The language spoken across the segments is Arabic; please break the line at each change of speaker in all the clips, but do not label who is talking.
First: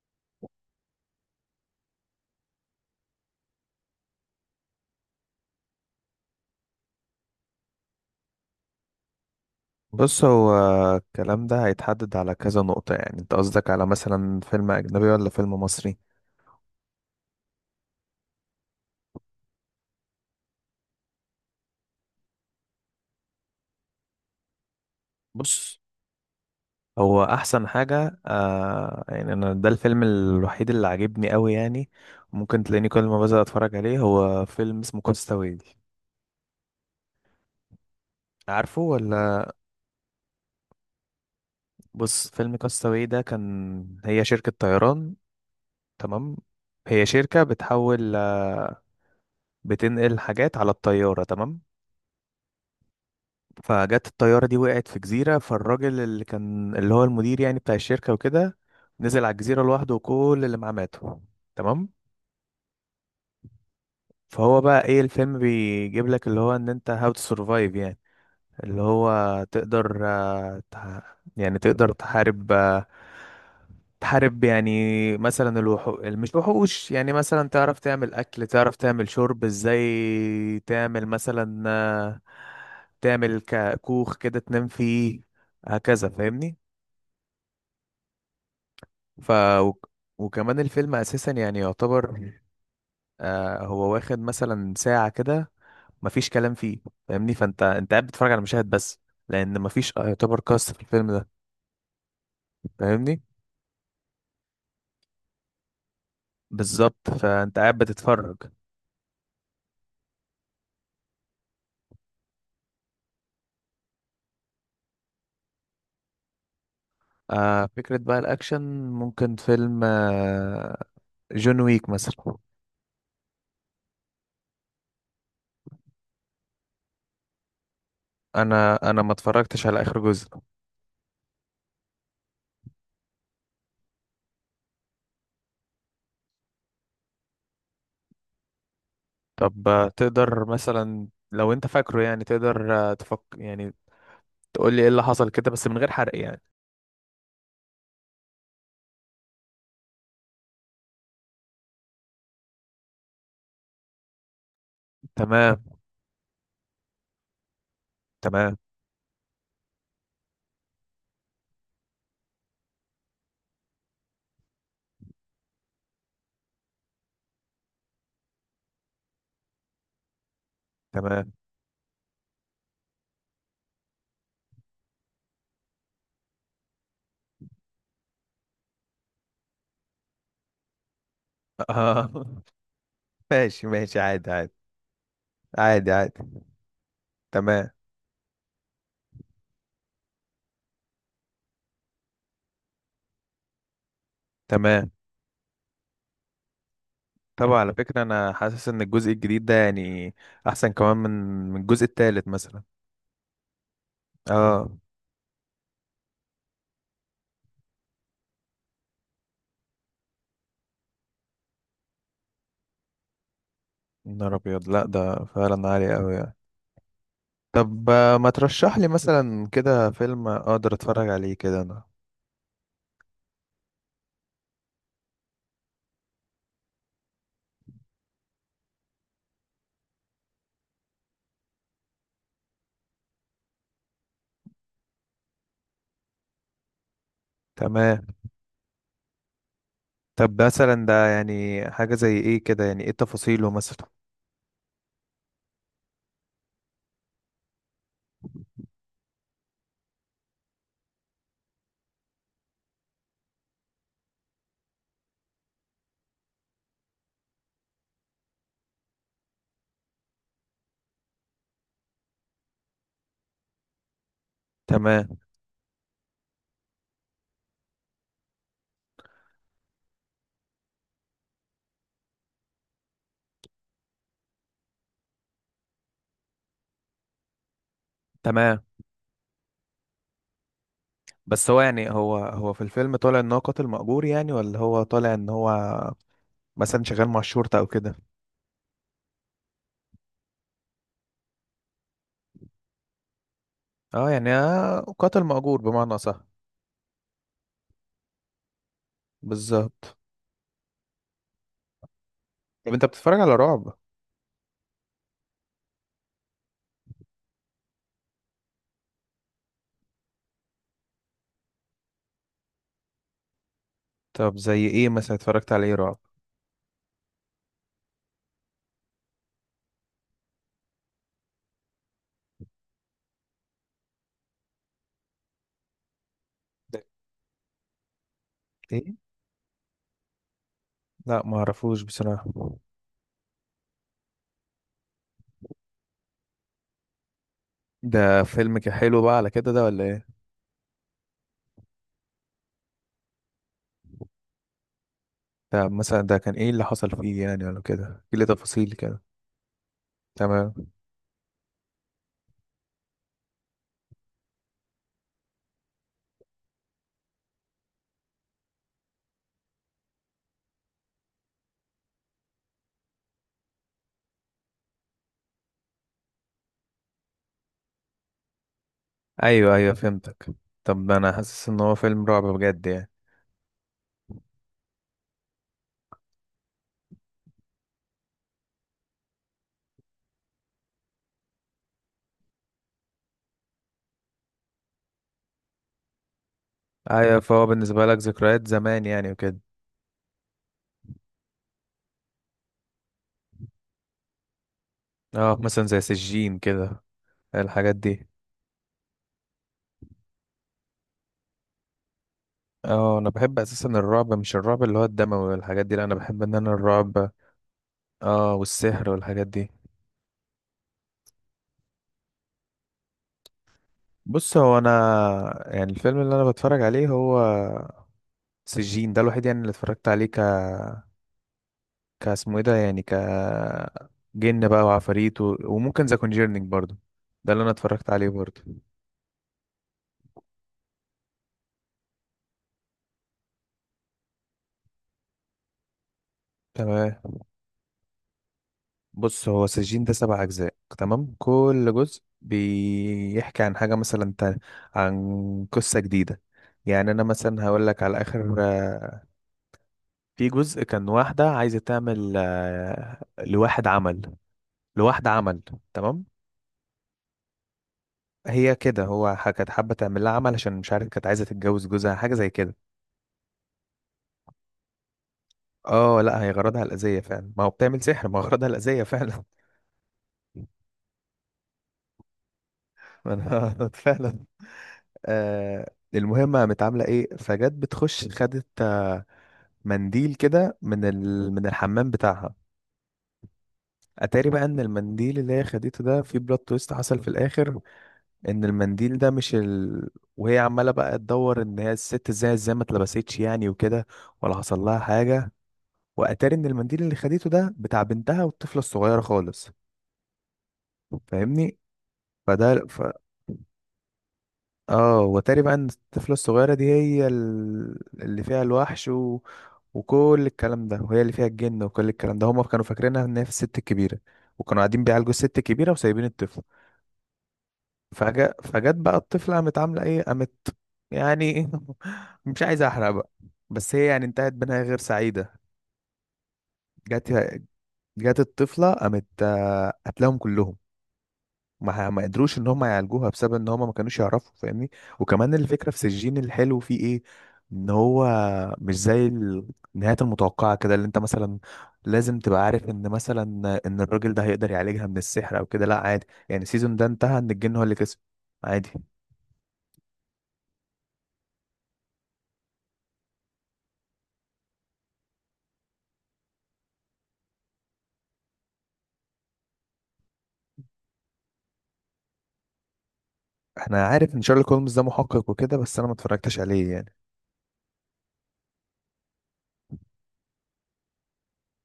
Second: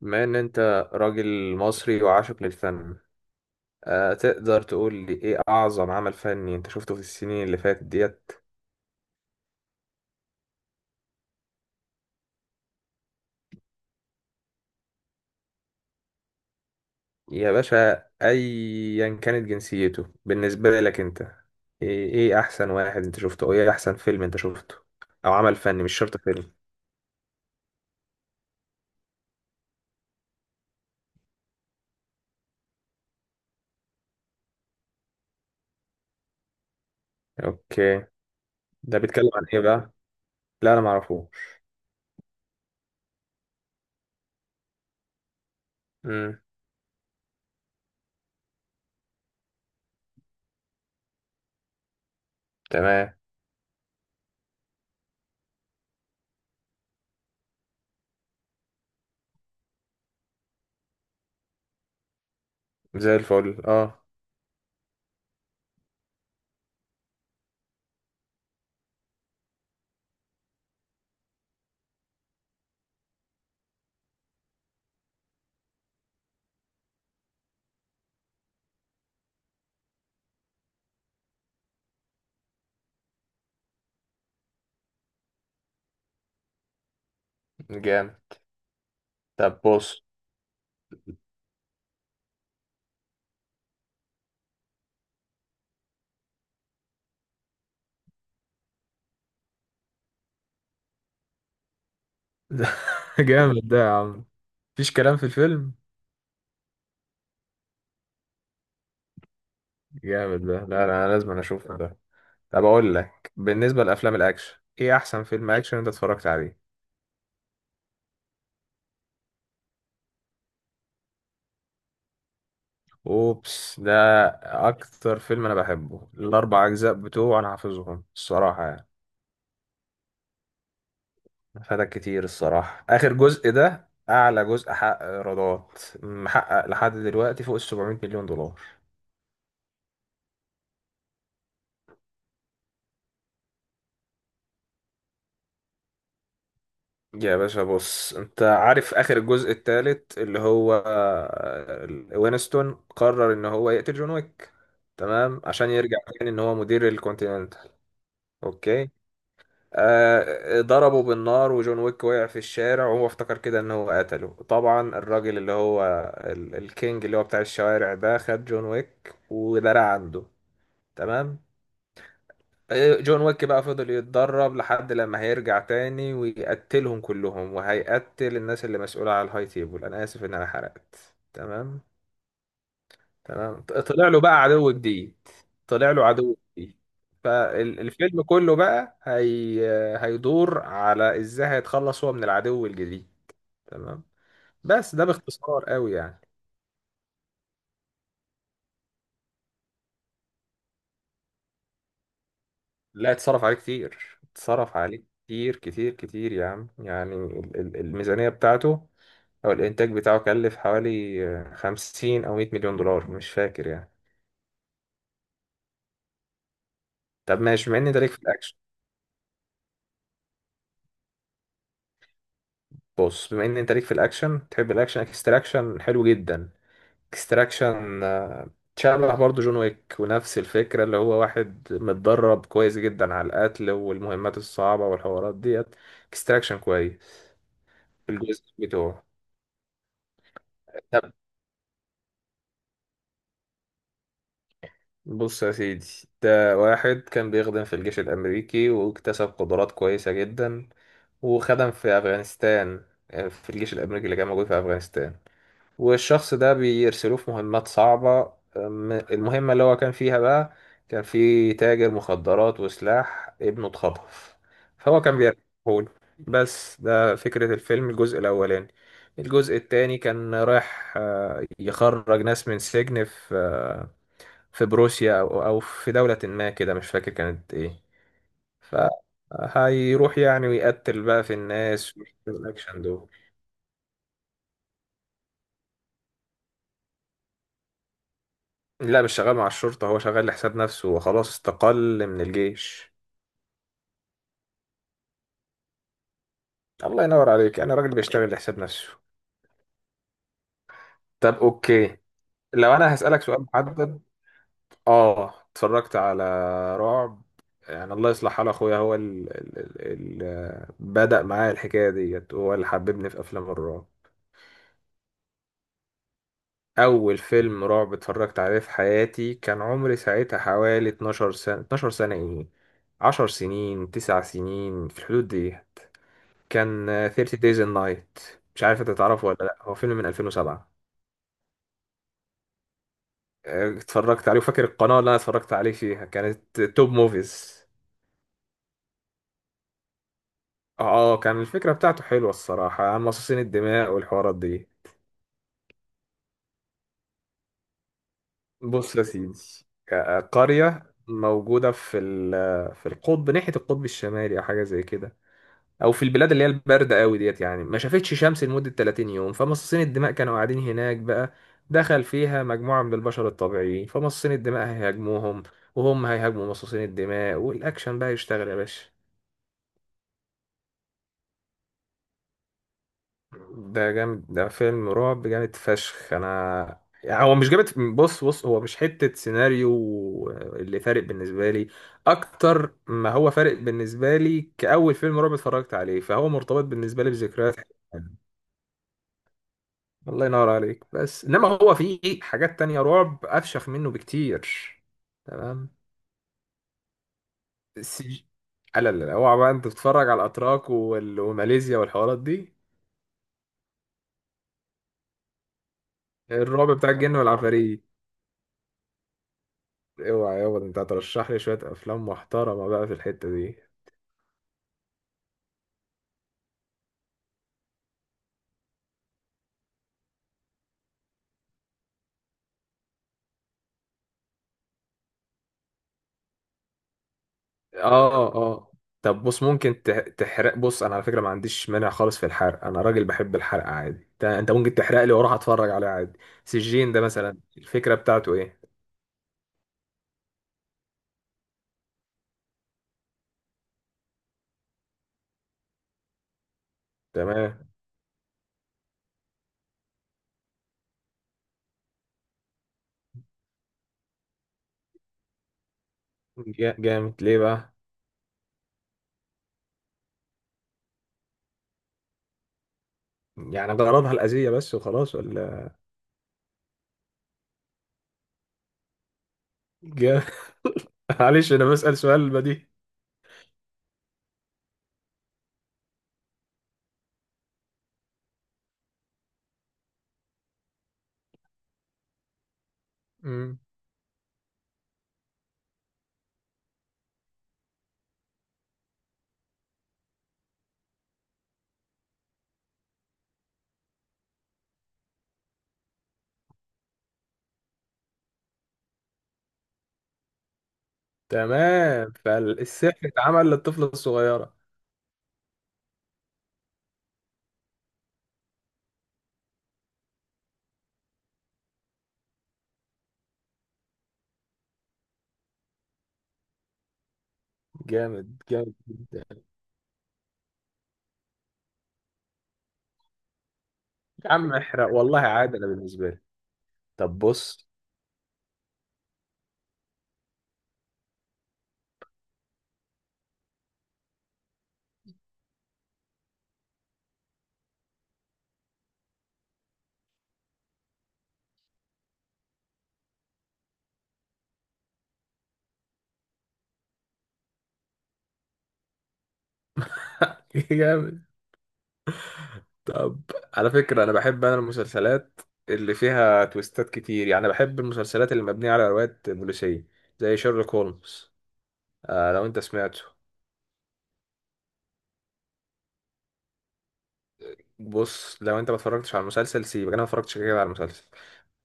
بما ان انت راجل مصري وعاشق للفن، تقدر تقول لي ايه اعظم عمل فني انت شفته في السنين اللي فاتت ديت؟
بص هو الكلام ده هيتحدد على كذا نقطة، يعني انت قصدك على مثلا فيلم أجنبي ولا فيلم مصري؟
يا باشا، ايا كانت جنسيته. بالنسبة لك انت إيه احسن واحد انت شفته، او ايه احسن فيلم انت شفته، او عمل
بص،
فني مش شرط فيلم؟
هو أحسن حاجة يعني أنا، ده الفيلم الوحيد اللي عاجبني أوي يعني. ممكن تلاقيني كل ما بزهق أتفرج عليه، هو فيلم اسمه كاستاوي.
اوكي.
عارفه
ده بيتكلم عن
ولا؟
ايه بقى؟ لا، انا معرفوش.
بص، فيلم كاستاوي ده كان هي شركة طيران. تمام.
امم.
هي شركة بتحول بتنقل حاجات على الطيارة. تمام.
تمام.
فجت الطيارة دي وقعت في جزيرة، فالراجل اللي كان اللي هو المدير يعني بتاع الشركة وكده نزل على الجزيرة لوحده وكل اللي معاه ماتوا. تمام.
زي الفل، اه.
فهو بقى ايه، الفيلم بيجيب لك اللي هو ان انت هاو تو سرفايف يعني. اللي هو تقدر يعني تقدر تحارب، تحارب يعني مثلا الوحوش، مش وحوش يعني، مثلا تعرف تعمل أكل، تعرف تعمل شرب ازاي، تعمل مثلا تعمل كوخ كده تنام فيه. هكذا، فاهمني؟
جامد.
ف
طب
وك-
بص.
وكمان الفيلم أساسا يعني يعتبر هو واخد مثلا ساعة كده، مفيش كلام فيه. فاهمني؟ فانت قاعد بتتفرج على مشاهد بس، لأن مفيش يعتبر قصة في الفيلم ده.
ده
فاهمني؟
جامد ده يا عم، مفيش كلام في الفيلم.
بالظبط، فانت قاعد بتتفرج.
جامد ده. لا لا، انا لازم اشوفه ده. طب اقول لك، بالنسبه لافلام الاكشن، ايه احسن فيلم اكشن انت اتفرجت عليه؟
آه، فكرة بقى الأكشن، ممكن فيلم آه، جون ويك مثلا.
اوبس ده اكتر فيلم انا بحبه، الاربع اجزاء بتوعه انا حافظهم الصراحه يعني.
أنا ما اتفرجتش على آخر جزء.
فاتك كتير الصراحه، اخر جزء ده اعلى جزء حقق ايرادات، محقق لحد دلوقتي فوق ال 700 مليون دولار.
طب تقدر مثلا لو أنت فاكره يعني، تقدر تفك يعني، تقول لي إيه اللي حصل كده بس من غير حرق يعني.
يا باشا بص، انت عارف اخر الجزء الثالث اللي هو وينستون قرر ان هو يقتل جون ويك، تمام،
تمام.
عشان يرجع تاني ان هو مدير الكونتيننتال.
تمام.
اوكي. آه ضربه بالنار وجون ويك وقع في الشارع وهو افتكر كده ان هو قتله. طبعا الراجل اللي هو الكينج اللي هو بتاع الشوارع ده، خد جون ويك ودرع عنده.
تمام.
تمام. جون ويك بقى فضل يتدرب لحد لما هيرجع تاني ويقتلهم كلهم، وهيقتل الناس اللي مسؤولة على الهاي تيبل. انا اسف ان انا حرقت. تمام.
آه.
تمام.
ماشي ماشي،
طلع له
عادي
بقى
عادي.
عدو جديد. طلع
عادي
له عدو
عادي.
جديد.
تمام.
فالفيلم كله بقى هي... هيدور على ازاي هيتخلص هو من العدو الجديد. تمام.
تمام.
بس ده باختصار قوي يعني.
طبعا على فكرة أنا حاسس إن الجزء الجديد ده يعني أحسن كمان من، من الجزء التالت مثلا.
لا، اتصرف عليه كتير،
اه.
اتصرف عليه كتير كتير كتير يا عم، يعني الميزانية بتاعته أو الإنتاج بتاعه كلف حوالي 50 أو 100 مليون دولار مش فاكر يعني.
نهار أبيض! لأ ده فعلا عالي أوي يعني.
طب ماشي، بما إن
طب
أنت ليك في
ما
الأكشن،
ترشح لي مثلا كده فيلم أقدر أتفرج عليه كده أنا.
بص بما إن أنت ليك في الأكشن تحب الأكشن، اكستراكشن حلو جدا. اكستراكشن شبه برضه جون ويك، ونفس الفكرة اللي هو واحد متدرب كويس جدا على القتل والمهمات الصعبة والحوارات ديت. اكستراكشن كويس
تمام.
الجزء بتوعه.
طب مثلا ده يعني حاجة زي إيه كده، يعني إيه تفاصيله مثلا؟
بص يا سيدي، ده واحد كان بيخدم في الجيش الأمريكي واكتسب قدرات كويسة جدا، وخدم في أفغانستان. في الجيش الأمريكي اللي كان موجود في أفغانستان، والشخص ده بيرسلوه في مهمات صعبة. المهمة اللي هو كان فيها بقى، كان في تاجر مخدرات وسلاح ابنه اتخطف، فهو كان
تمام.
بيرجعهول. بس ده فكرة الفيلم الجزء الأولاني. الجزء التاني كان رايح يخرج ناس من سجن في في بروسيا أو في دولة ما كده، مش فاكر كانت إيه.
تمام.
فهيروح يعني ويقتل بقى في
بس هو يعني،
الناس
هو
ويعمل
هو في
الأكشن
الفيلم
دول.
طالع إن هو قاتل مأجور يعني، ولا هو طالع إن هو مثلا شغال مع الشرطة أو كده؟
لا، مش شغال مع الشرطة، هو شغال لحساب نفسه وخلاص، استقل من الجيش.
أه، يعني قاتل مأجور بمعنى صح.
الله ينور عليك، أنا راجل بيشتغل لحساب نفسه.
بالظبط.
طب أوكي،
طب
لو
أنت
أنا
بتتفرج
هسألك
على
سؤال
رعب؟
محدد. آه، اتفرجت على رعب. يعني الله يصلح حال أخويا، هو اللي بدأ معايا الحكاية ديت، هو اللي حببني في أفلام الرعب.
طب زي إيه مثلا اتفرجت على إيه رعب؟
اول فيلم رعب اتفرجت عليه في حياتي كان عمري ساعتها حوالي 12 سنة، 12 سنة ايه، 10 سنين 9 سنين في الحدود ديت.
ده
كان 30 Days and Night. مش عارف انت
ايه؟
تعرفه ولا لا، هو فيلم من 2007.
لا ما اعرفوش بصراحة.
اتفرجت عليه وفاكر القناة اللي انا اتفرجت عليه فيها كانت توب موفيز.
ده فيلم كان حلو بقى على كده ده ولا ايه؟
اه كان الفكرة بتاعته حلوة الصراحة، عن مصاصين الدماء والحوارات دي.
ده مثلا ده كان ايه اللي حصل فيه يعني، ولا كده ايه اللي تفاصيل
بص
كده؟
يا سيدي،
تمام.
قرية موجودة في في القطب، ناحية القطب الشمالي أو حاجة زي كده، او في البلاد اللي هي البارده قوي ديت، يعني ما شافتش شمس لمده 30 يوم. فمصاصين الدماء كانوا قاعدين هناك بقى، دخل فيها مجموعه من البشر الطبيعيين، فمصاصين الدماء هيهاجموهم، وهم هيهاجموا مصاصين الدماء، والاكشن بقى يشتغل يا باشا.
ايوه ايوه فهمتك. طب انا حاسس ان هو فيلم رعب بجد يعني.
ده جامد، ده فيلم رعب جامد فشخ. انا يعني هو مش جامد. بص بص، هو مش حته سيناريو اللي فارق بالنسبه لي، اكتر ما هو فارق بالنسبه لي كاول فيلم رعب اتفرجت عليه، فهو مرتبط بالنسبه لي
ايوه، فهو
بذكريات.
بالنسبة لك ذكريات زمان يعني وكده.
الله ينور عليك. بس انما هو في حاجات تانية رعب افشخ منه بكتير.
اه مثلا
تمام.
زي سجين كده، الحاجات دي.
السج... لا لا لا، اوعى بقى انت تتفرج على الاتراك وماليزيا والحوارات دي.
اه انا بحب اساسا الرعب، مش الرعب اللي هو الدموي والحاجات دي، لا انا بحب ان انا
الرعب بتاع
الرعب،
الجن والعفاريت.
اه، والسحر والحاجات دي.
اوعى يابا، ده انت هترشح لي شوية افلام محترمة بقى في الحتة دي.
بص هو انا، يعني الفيلم اللي انا بتفرج عليه هو سجين. ده الوحيد يعني اللي اتفرجت عليه ك، كاسمه ايه ده يعني، ك، جن بقى وعفاريت و... وممكن ذا كونجيرنينج برضو، ده اللي انا اتفرجت عليه
اه
برضو.
اه. طب بص، ممكن تحرق. بص انا على فكرة ما عنديش مانع خالص في الحرق، انا راجل بحب الحرق عادي. أنت ممكن تحرق لي واروح اتفرج عليه عادي. سجين
تمام.
ده مثلا الفكرة بتاعته ايه؟
بص هو سجين ده سبع اجزاء، تمام، كل جزء بيحكي عن حاجة مثلا تانية، عن قصة جديدة. يعني انا مثلا هقول
تمام.
لك على اخر آه، في جزء، كان واحدة عايزة تعمل لواحد عمل، لواحدة عمل. تمام.
جامد ليه بقى؟
هي كده هو كانت حابة تعمل لها عمل عشان مش عارف كانت عايزة تتجوز جوزها، حاجة زي كده.
يعني غرضها الأذية بس وخلاص ولا؟
اه لا هي غرضها الأذية فعلا، ما هو بتعمل سحر، ما هو غرضها الأذية فعلا.
جا- معلش أنا بسأل سؤال بديهي.
ما انا فعلا. آه، المهم قامت عاملة ايه، فجت بتخش خدت منديل كده من من الحمام بتاعها.
مم.
اتاري بقى ان المنديل اللي هي خدته ده، في بلوت تويست حصل في الاخر، ان المنديل ده مش وهي عمالة بقى تدور ان هي الست ازاي ما اتلبستش يعني وكده، ولا حصل لها حاجة. واتاري ان المنديل اللي خدته ده بتاع بنتها، والطفلة الصغيرة خالص. فاهمني؟
تمام،
فده،
فالسحر اتعمل للطفلة الصغيرة.
اه، واتاري بقى ان الطفلة الصغيرة دي هي اللي فيها الوحش و... وكل الكلام ده، وهي اللي فيها الجن وكل الكلام ده. هما كانوا فاكرينها ان هي في الست الكبيرة، وكانوا قاعدين بيعالجوا الست الكبيرة وسايبين الطفل.
جامد،
فجأة فجت
جامد
بقى
جدا.
الطفلة قامت عاملة ايه، قامت يعني، مش عايز احرق بقى، بس هي يعني انتهت
يا عم
بنهاية غير
احرق والله
سعيدة.
عادي أنا بالنسبة لي.
جت،
طب بص.
جت الطفلة قامت قتلهم كلهم. ما قدروش ان هم يعالجوها بسبب ان هم ما كانوش يعرفوا. فاهمني؟ وكمان الفكره في سجين الحلو فيه ايه، ان هو مش زي النهايات المتوقعه كده، اللي انت مثلا لازم تبقى عارف ان مثلا ان الراجل ده هيقدر يعالجها من السحر او كده. لا عادي يعني، السيزون ده انتهى ان الجن هو اللي كسب، عادي.
جامد. طب، على فكرة أنا بحب أنا المسلسلات اللي فيها تويستات كتير، يعني بحب المسلسلات اللي مبنية على روايات بوليسية زي شيرلوك هولمز. آه لو أنت سمعته.
احنا عارف ان شارلوك هولمز ده محقق وكده، بس انا ما اتفرجتش عليه يعني.
بص لو انت ما اتفرجتش على المسلسل سيبك، انا ما اتفرجتش كده كده على المسلسل.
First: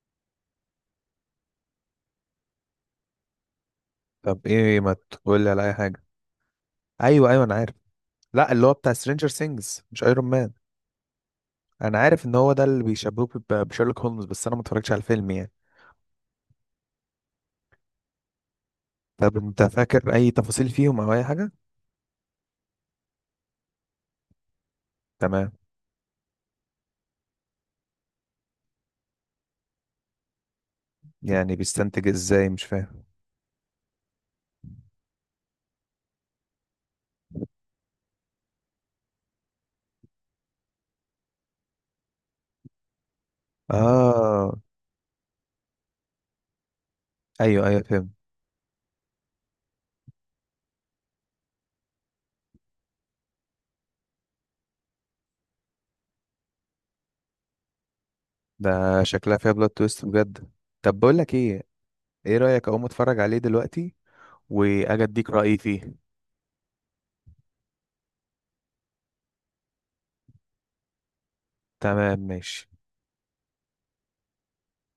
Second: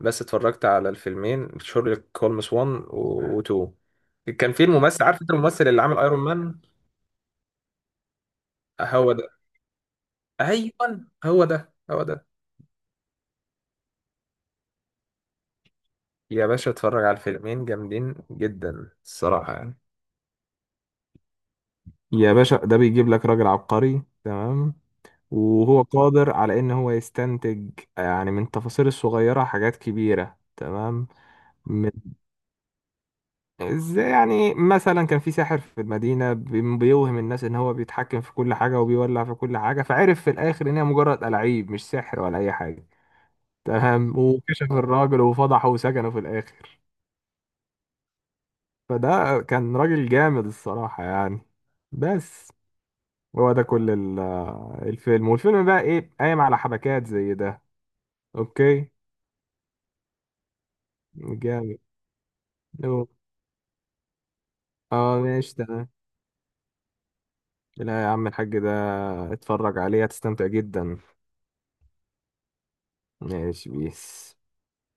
بس اتفرجت على الفيلمين شيرلوك هولمز 1 و 2.
طب
كان في
ايه، ما
الممثل، عارف انت
تقول لي على
الممثل
اي
اللي عامل
حاجه.
ايرون مان؟
ايوه ايوه انا عارف. لا اللي هو بتاع
هو
سترينجر
ده.
سينجز، مش ايرون مان.
ايوه، هو ده
انا
هو
عارف
ده.
ان هو ده اللي بيشبهوه بشيرلوك هولمز، بس انا ما اتفرجتش على الفيلم يعني.
يا باشا اتفرج على الفيلمين، جامدين جدا
طب
الصراحة
انت
يعني.
فاكر اي تفاصيل فيهم او اي حاجه؟
يا باشا ده بيجيب لك راجل عبقري، تمام،
تمام.
وهو قادر على ان هو يستنتج يعني من التفاصيل الصغيرة حاجات كبيرة. تمام.
يعني
من
بيستنتج ازاي، مش فاهم.
ازاي يعني؟ مثلا كان في ساحر في المدينة بيوهم الناس ان هو بيتحكم في كل حاجة وبيولع في كل حاجة، فعرف في الاخر ان هي مجرد ألاعيب، مش سحر ولا اي حاجة. تمام،
اه.
وكشف الراجل وفضحه وسجنه في الاخر.
ايوه ايوه فهمت.
فده كان راجل جامد الصراحة يعني. بس هو ده كل الفيلم، والفيلم بقى ايه قايم على حبكات زي ده. اوكي.
ده شكلها فيها بلوت تويست بجد. طب بقول لك ايه،
جامد.
ايه رايك اقوم اتفرج عليه دلوقتي واجي
اه
اديك
ماشي
رايي
تمام.
فيه؟
لا يا عم الحاج، ده اتفرج عليه هتستمتع جدا.
تمام ماشي.
ماشي بيس.